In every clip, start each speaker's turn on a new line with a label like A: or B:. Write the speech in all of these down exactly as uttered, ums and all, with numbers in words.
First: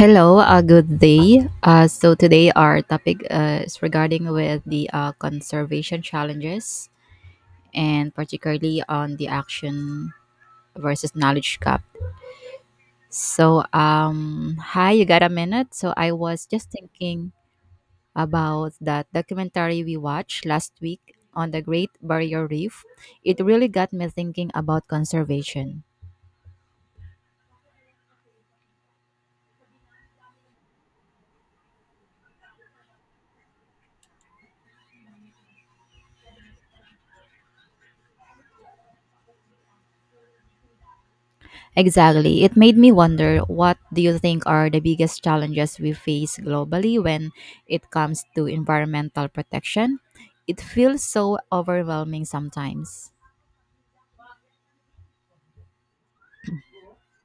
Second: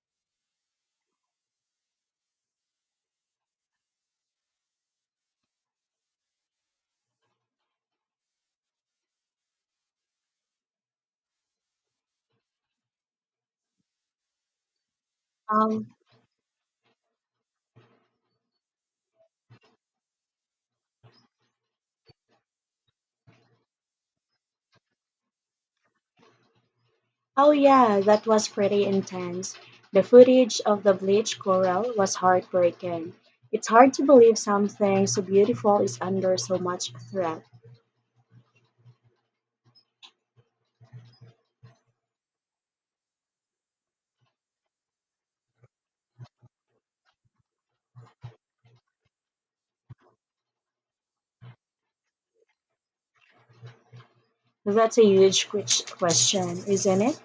A: Hello, uh, good day. Uh, so today our topic uh, is regarding with the uh, conservation challenges and particularly on the action versus knowledge gap. So um, hi, you got a minute?
B: Um,
A: So I was just thinking about that documentary we watched last week on the Great Barrier Reef. It really got me thinking about conservation.
B: oh yeah, that was pretty intense. The footage of the bleached coral was heartbreaking. It's hard to believe something so beautiful is under so much threat.
A: Exactly. It made me wonder, what do you think are the biggest challenges we face globally when it comes to environmental protection? It feels so overwhelming sometimes.
B: That's a huge ques- question, isn't it?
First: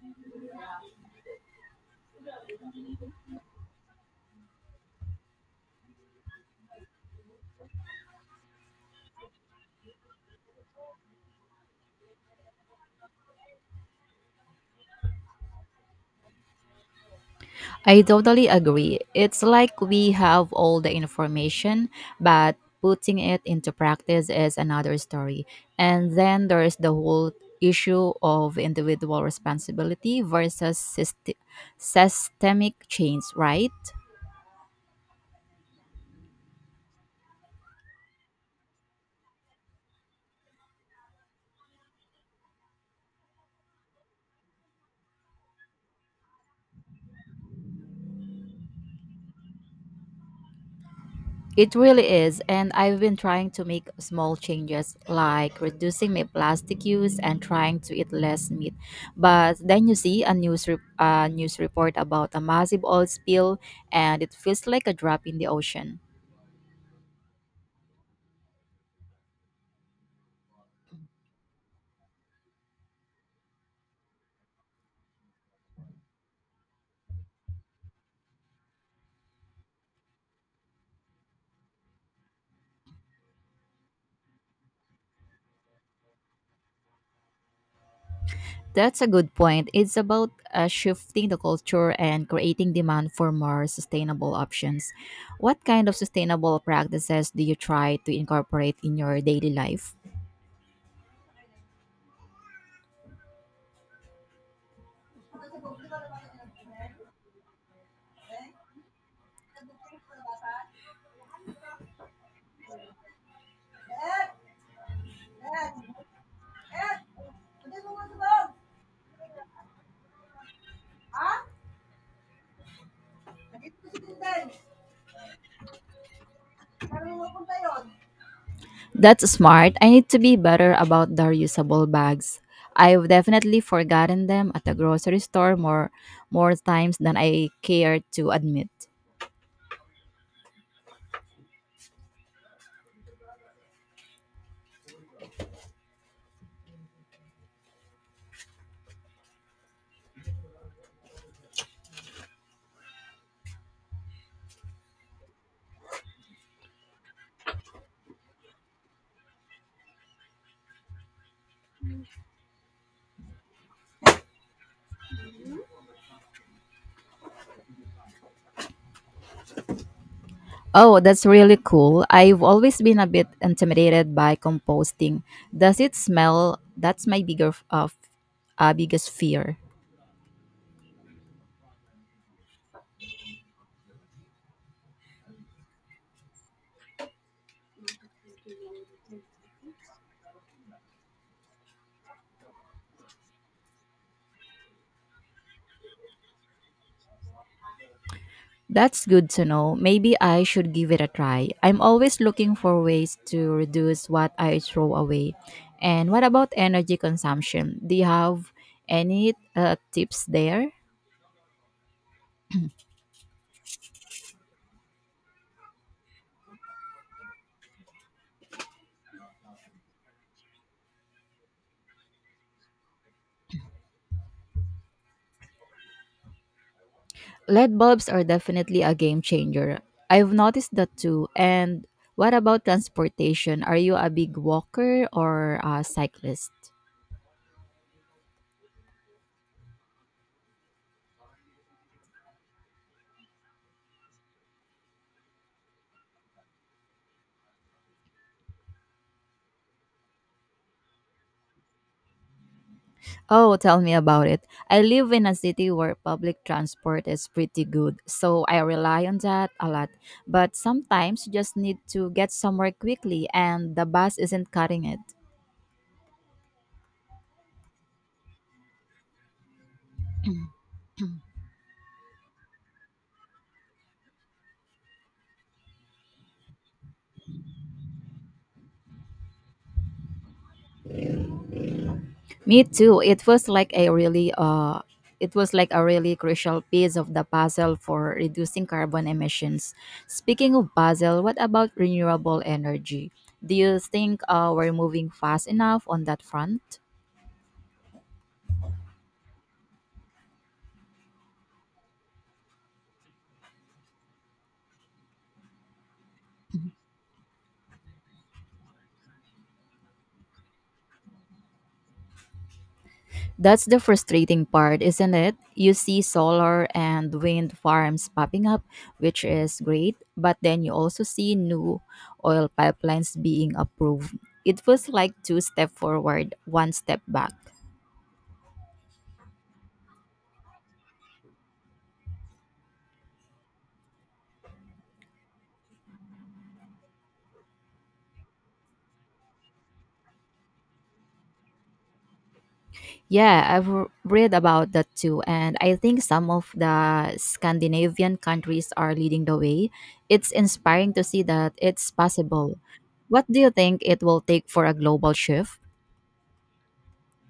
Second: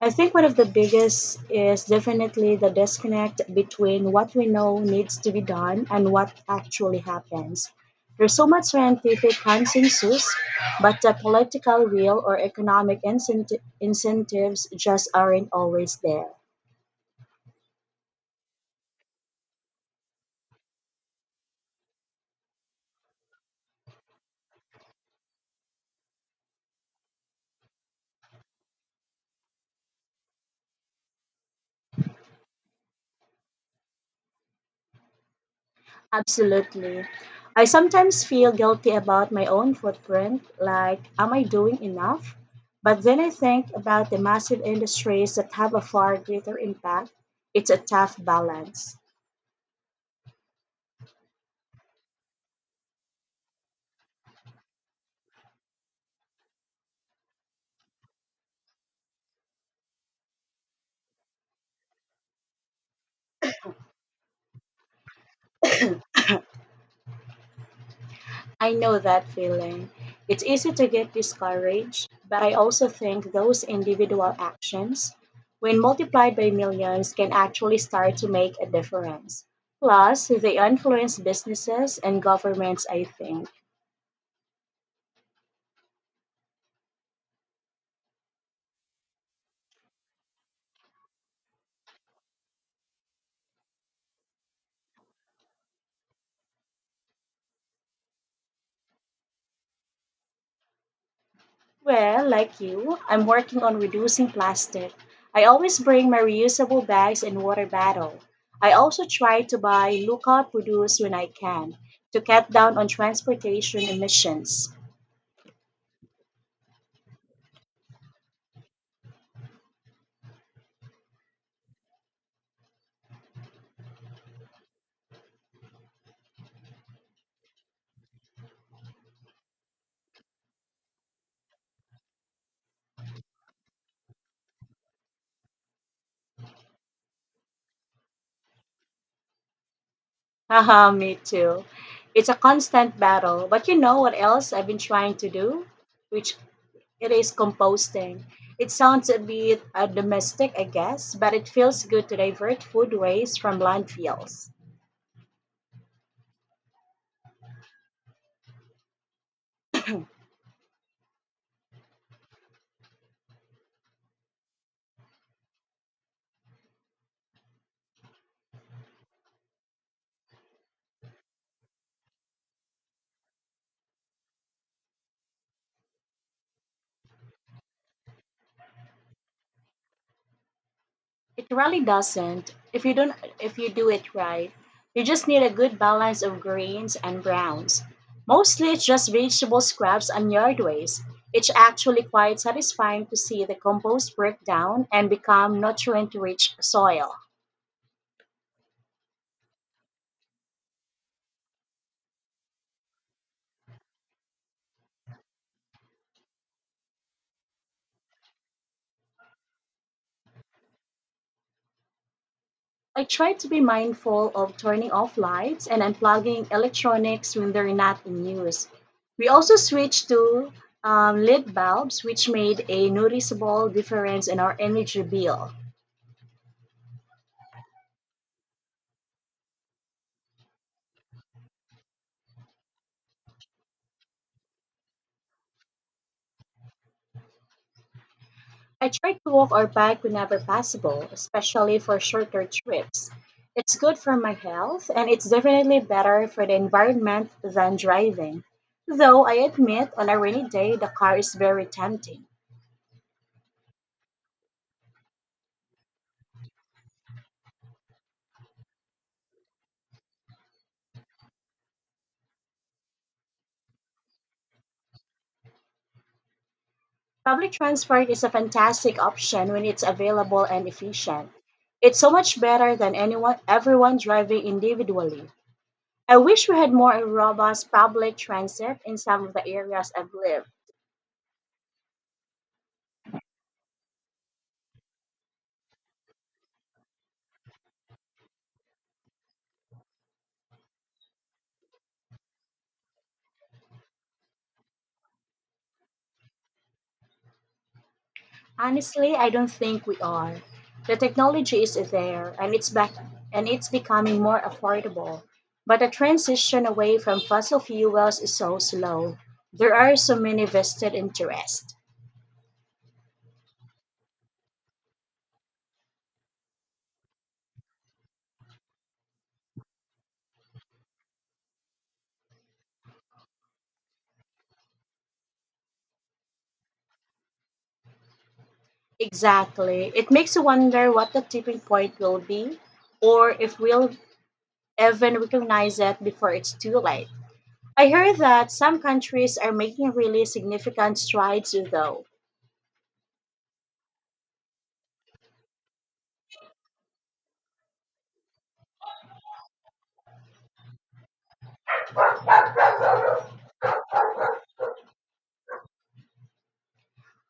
B: I think one of the biggest is definitely the disconnect between what we know needs to be done and what actually happens. There's so much scientific consensus, but the political will or economic incenti- incentives just aren't always there.
A: I totally agree. It's like we have all the information, but putting it into practice is another story. And then there's the whole issue of individual responsibility versus syst- systemic change, right?
B: Absolutely. I sometimes feel guilty about my own footprint, like, am I doing enough? But then I think about the massive industries that have a far greater impact. It's a tough balance.
A: It really is, and I've been trying to make small changes like reducing my plastic use and trying to eat less meat. But then you see a news re- a news report about a massive oil spill and it feels like a drop in the ocean.
B: I know that feeling. It's easy to get discouraged, but I also think those individual actions, when multiplied by millions, can actually start to make a difference. Plus, they influence businesses and governments, I think.
A: That's a good point. It's about uh, shifting the culture and creating demand for more sustainable options. What kind of sustainable practices do you try to incorporate in your daily life?
B: Well, like you, I'm working on reducing plastic. I always bring my reusable bags and water bottle. I also try to buy local produce when I can to cut down on transportation emissions.
A: That's smart. I need to be better about the reusable bags. I've definitely forgotten them at the grocery store more more times than I care to admit.
B: Haha, me too. It's a constant battle, but you know what else I've been trying to do? Which it is composting. It sounds a bit uh, domestic, I guess, but it feels good to divert food waste from landfills.
A: Oh, that's really cool. I've always been a bit intimidated by composting. Does it smell? That's my bigger f- uh, f- uh, biggest fear.
B: It really doesn't. If you don't, if you do it right, you just need a good balance of greens and browns. Mostly it's just vegetable scraps and yard waste. It's actually quite satisfying to see the compost break down and become nutrient-rich soil.
A: That's good to know. Maybe I should give it a try. I'm always looking for ways to reduce what I throw away. And what about energy consumption? Do you have any uh, tips there?
B: I try to be mindful of turning off lights and unplugging electronics when they're not in use. We also switched to um, L E D bulbs, which made a noticeable difference in our energy bill.
A: L E D bulbs are definitely a game changer. I've noticed that too. And what about transportation? Are you a big walker or a cyclist?
B: I try to walk or bike whenever possible, especially for shorter trips. It's good for my health and it's definitely better for the environment than driving. Though I admit, on a rainy day, the car is very tempting.
A: Oh, tell me about it. I live in a city where public transport is pretty good, so I rely on that a lot. But sometimes you just need to get somewhere quickly and the bus isn't cutting it.
B: Public transport is a fantastic option when it's available and efficient. It's so much better than anyone everyone driving individually. I wish we had more robust public transit in some of the areas I've lived.
A: Me too. It was like a really uh it was like a really crucial piece of the puzzle for reducing carbon emissions. Speaking of puzzle, what about renewable energy? Do you think uh, we're moving fast enough on that front?
B: Honestly, I don't think we are. The technology is there and it's back and it's becoming more affordable. But the transition away from fossil fuels is so slow. There are so many vested interests.
A: That's the frustrating part, isn't it? You see solar and wind farms popping up, which is great, but then you also see new oil pipelines being approved. It feels like two step forward, one step back.
B: Exactly. It makes you wonder what the tipping point will be or if we'll even recognize it before it's too late. I heard that some countries are making really significant strides though.
A: Yeah, I've r- read about that too, and I think some of the Scandinavian countries are leading the way. It's inspiring to see that it's possible. What do you think it will take for a global shift?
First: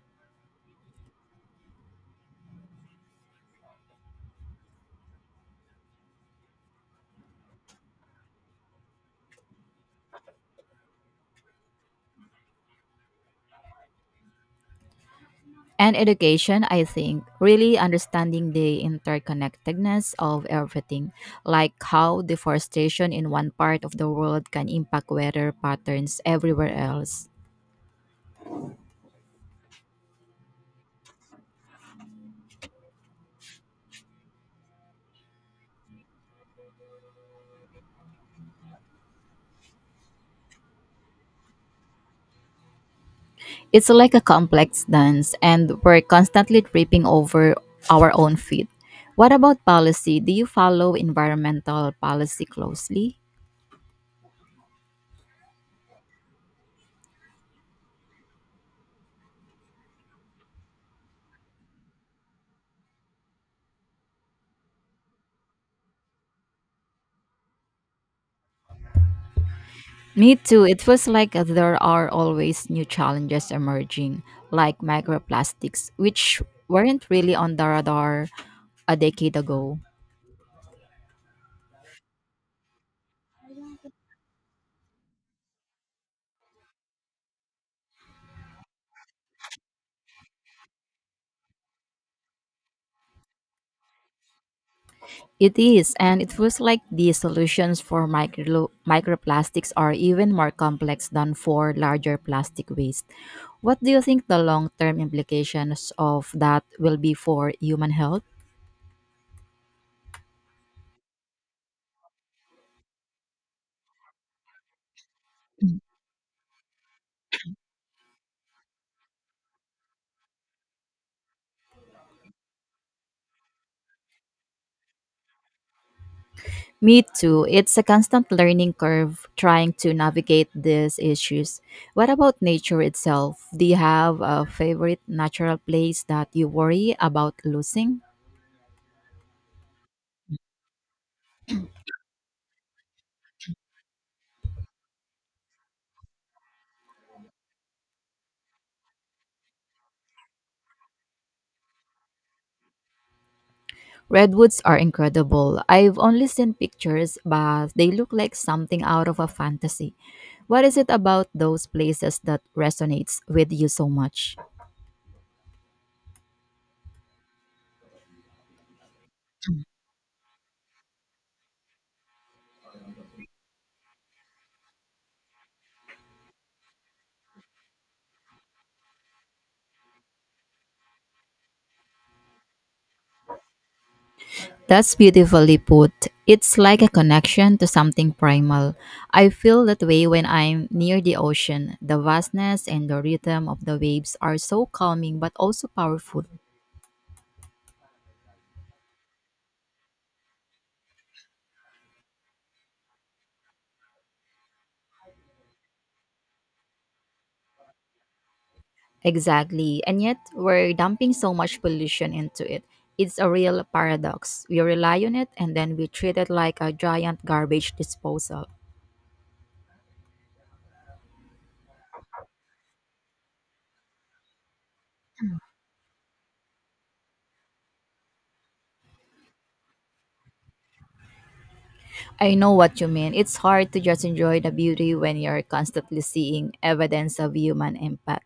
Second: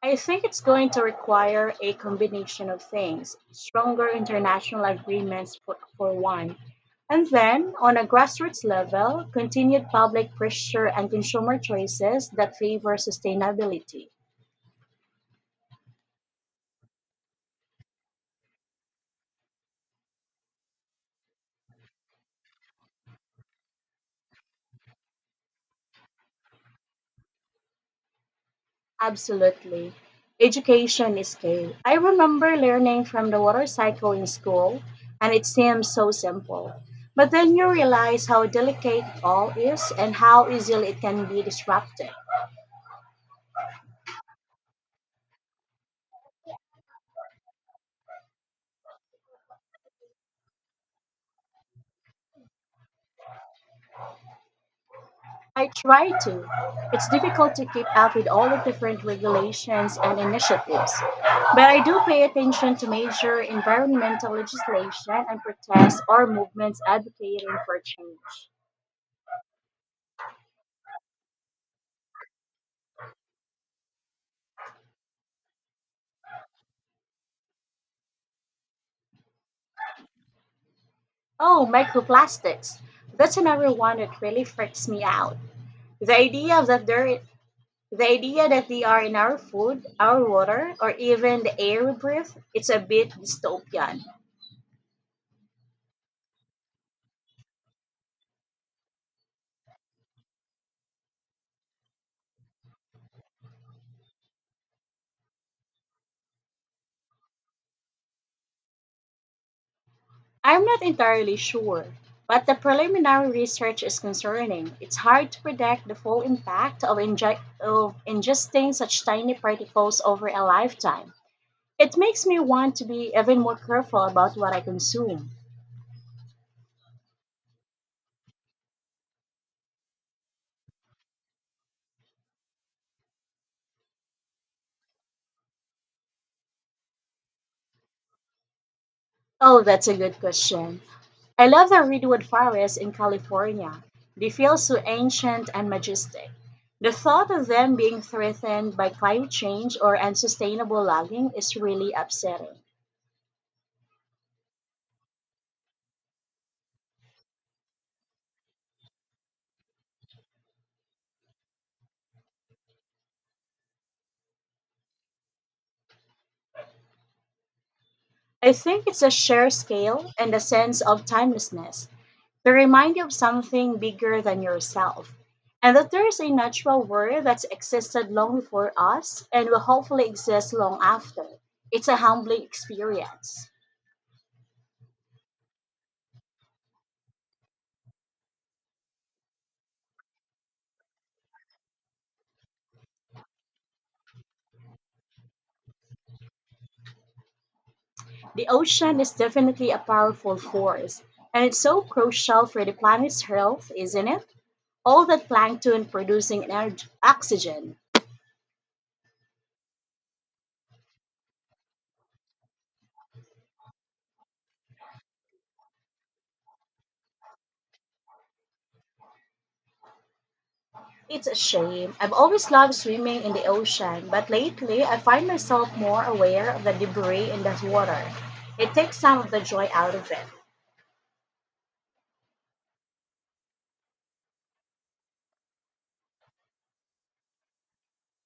B: I think it's going to require a combination of things stronger international agreements, for, for one, and then, on a grassroots level, continued public pressure and consumer choices that favor sustainability.
A: And education, I think, really understanding the interconnectedness of everything, like how deforestation in one part of the world can impact weather patterns everywhere else.
B: Absolutely. Education is key. I remember learning from the water cycle in school, and it seems so simple. But then you realize how delicate it all is and how easily it can be disrupted.
A: It's like a complex dance, and we're constantly tripping over our own feet. What about policy? Do you follow environmental policy closely?
B: I try to. It's difficult to keep up with all the different regulations and initiatives, but I do pay attention to major environmental legislation and protests or movements advocating for change.
A: Me too. It feels like uh, there are always new challenges emerging, like microplastics, which weren't really on the radar a decade ago.
B: Oh, microplastics. That's another one that really freaks me out. The idea that they're the idea that they are in our food, our water, or even the air we breathe, it's a bit dystopian.
A: It is, and it feels like the solutions for micro- microplastics are even more complex than for larger plastic waste. What do you think the long term implications of that will be for human health?
B: I'm not entirely sure, but the preliminary research is concerning. It's hard to predict the full impact of, inge- of ingesting such tiny particles over a lifetime. It makes me want to be even more careful about what I consume.
A: Me too. It's a constant learning curve trying to navigate these issues. What about nature itself? Do you have a favorite natural place that you worry about losing?
B: Oh, that's a good question. I love the redwood forest in California. They feel so ancient and majestic. The thought of them being threatened by climate change or unsustainable logging is really upsetting.
A: Redwoods are incredible. I've only seen pictures, but they look like something out of a fantasy. What is it about those places that resonates with you so much?
B: I think it's a shared scale and a sense of timelessness. They remind you of something bigger than yourself, and that there is a natural world that's existed long before us and will hopefully exist long after. It's a humbling experience.
A: That's beautifully put. It's like a connection to something primal. I feel that way when I'm near the ocean. The vastness and the rhythm of the waves are so calming but also powerful.
B: The ocean is definitely a powerful force, and it's so crucial for the planet's health, isn't it? All that plankton producing energy, oxygen.
A: Exactly. And yet, we're dumping so much pollution into it. It's a real paradox. We rely on it and then we treat it like a giant garbage disposal.
B: It's a shame. I've always loved swimming in the ocean, but lately I find myself more aware of the debris in the water. It takes some of the joy out of it.
A: I know what you mean. It's hard to just enjoy the beauty when you're constantly seeing evidence of human impact.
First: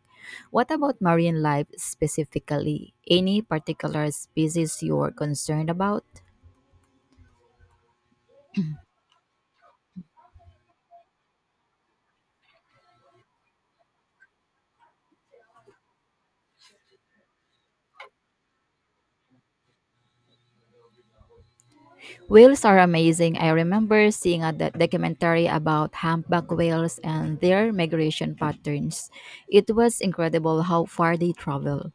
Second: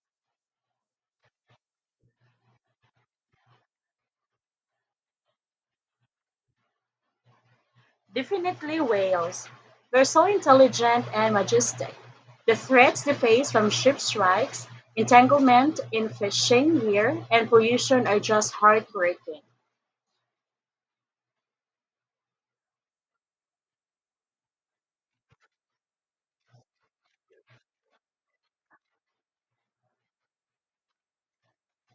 A: What about marine life specifically? Any particular species you're concerned about?
B: Definitely whales. They're so intelligent and majestic. The threats they face from ship strikes, entanglement in fishing gear, and pollution are just heartbreaking.
A: Whales are amazing. I remember seeing a doc- documentary about humpback whales and their migration patterns. It was incredible how far they travel.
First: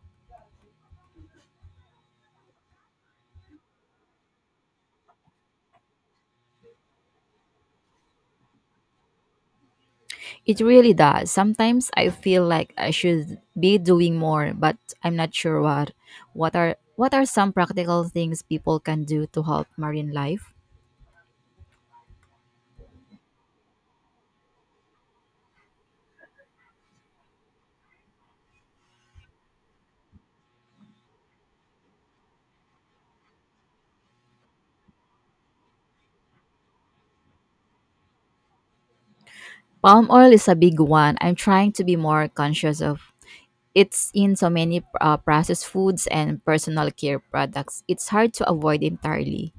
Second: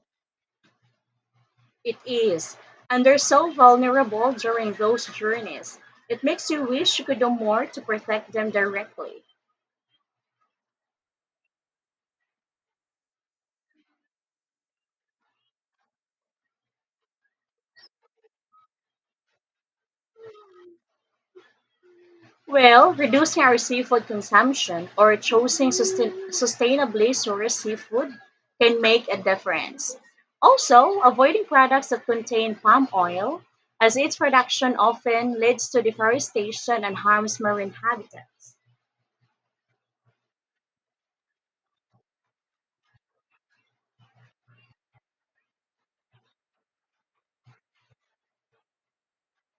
B: It is. And they're so vulnerable during those journeys. It makes you wish you could do more to protect them directly.
A: It really does. Sometimes I feel like I should be doing more, but I'm not sure what. What are what are some practical things people can do to help marine life?
B: Well, reducing our seafood consumption or choosing sustain- sustainably sourced seafood can make a difference. Also, avoiding products that contain palm oil, as its production often leads to deforestation and harms marine habitats.
A: Palm oil is a big one. I'm trying to be more conscious of. It's in so many uh, processed foods and personal care products. It's hard to avoid entirely.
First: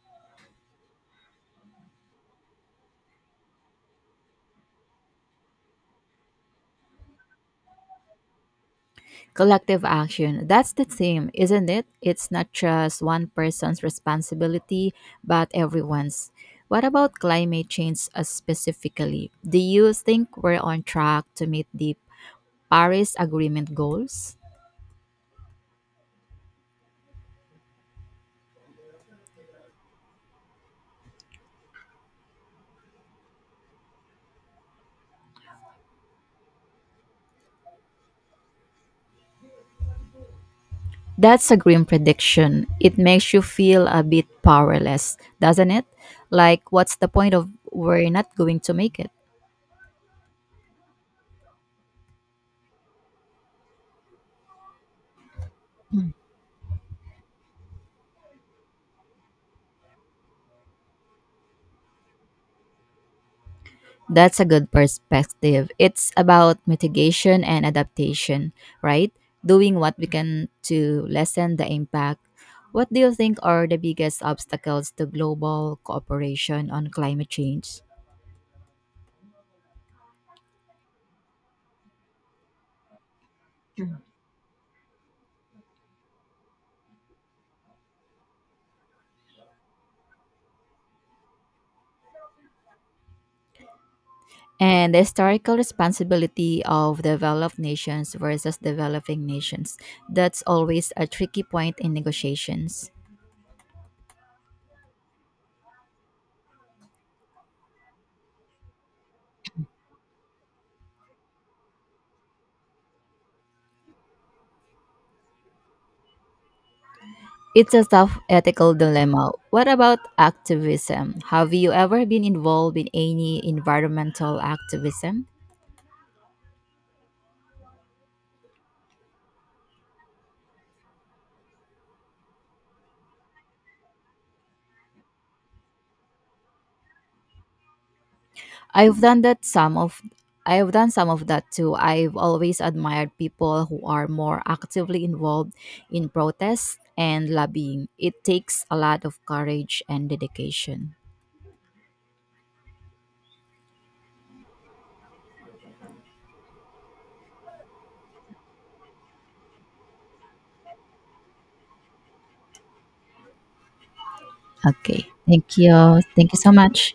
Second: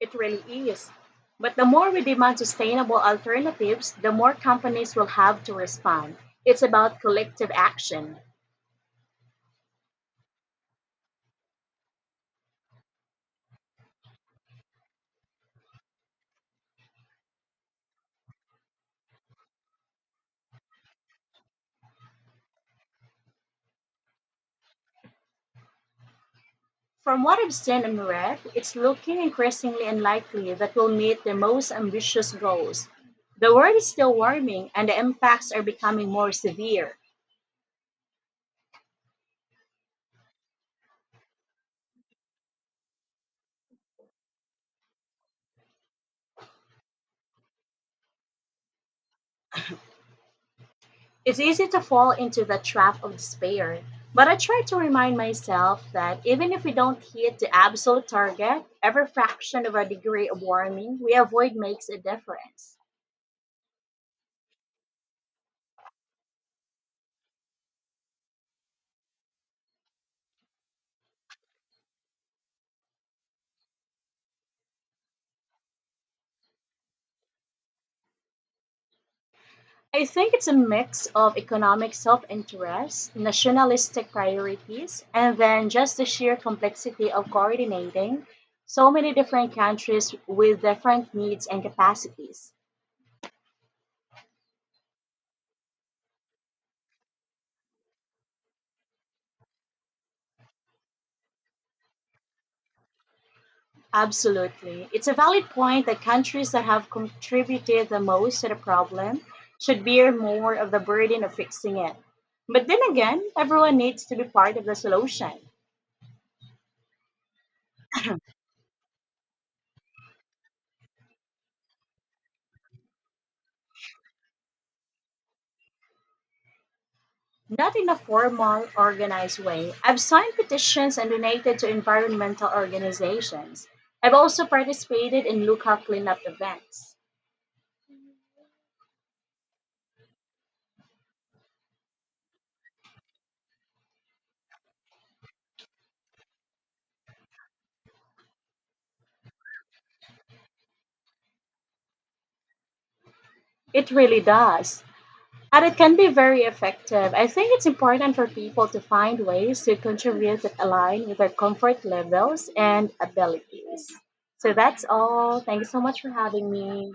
B: It really is. But the more we demand sustainable alternatives, the more companies will have to respond. It's about collective action.
A: Collective action. That's the theme, isn't it? It's not just one person's responsibility, but everyone's. What about climate change uh, specifically? Do you think we're on track to meet the Paris Agreement goals?
B: From what I've seen and read, it's looking increasingly unlikely that we'll meet their most ambitious goals. The world is still warming and the impacts are becoming more severe.
A: That's a grim prediction. It makes you feel a bit powerless, doesn't it? Like, what's the point of we're not going to make it?
B: It's easy to fall into the trap of despair, but I try to remind myself that even if we don't hit the absolute target, every fraction of a degree of warming we avoid makes a difference.
A: That's a good perspective. It's about mitigation and adaptation, right? Doing what we can to lessen the impact. What do you think are the biggest obstacles to global cooperation on climate change?
B: I think it's a mix of economic self interest, nationalistic priorities, and then just the sheer complexity of coordinating so many different countries with different needs and capacities.
A: And the historical responsibility of developed nations versus developing nations. That's always a tricky point in negotiations.
B: Absolutely. It's a valid point that countries that have contributed the most to the problem should bear more of the burden of fixing it. But then again, everyone needs to be part of the solution.
A: It's a tough ethical dilemma. What about activism? Have you ever been involved in any environmental activism?
B: Not in a formal, organized way. I've signed petitions and donated to environmental organizations. I've also participated in local cleanup events.
A: I've done that some of I've done some of that too. I've always admired people who are more actively involved in protests and lobbying. It takes a lot of courage and dedication.
B: It really does. And it can be very effective. I think it's important for people to find ways to contribute that align with their comfort levels and abilities. So that's
A: Okay.
B: all.
A: Thank
B: Thank you so
A: you.
B: much for
A: Thank you
B: having
A: so
B: me.
A: much.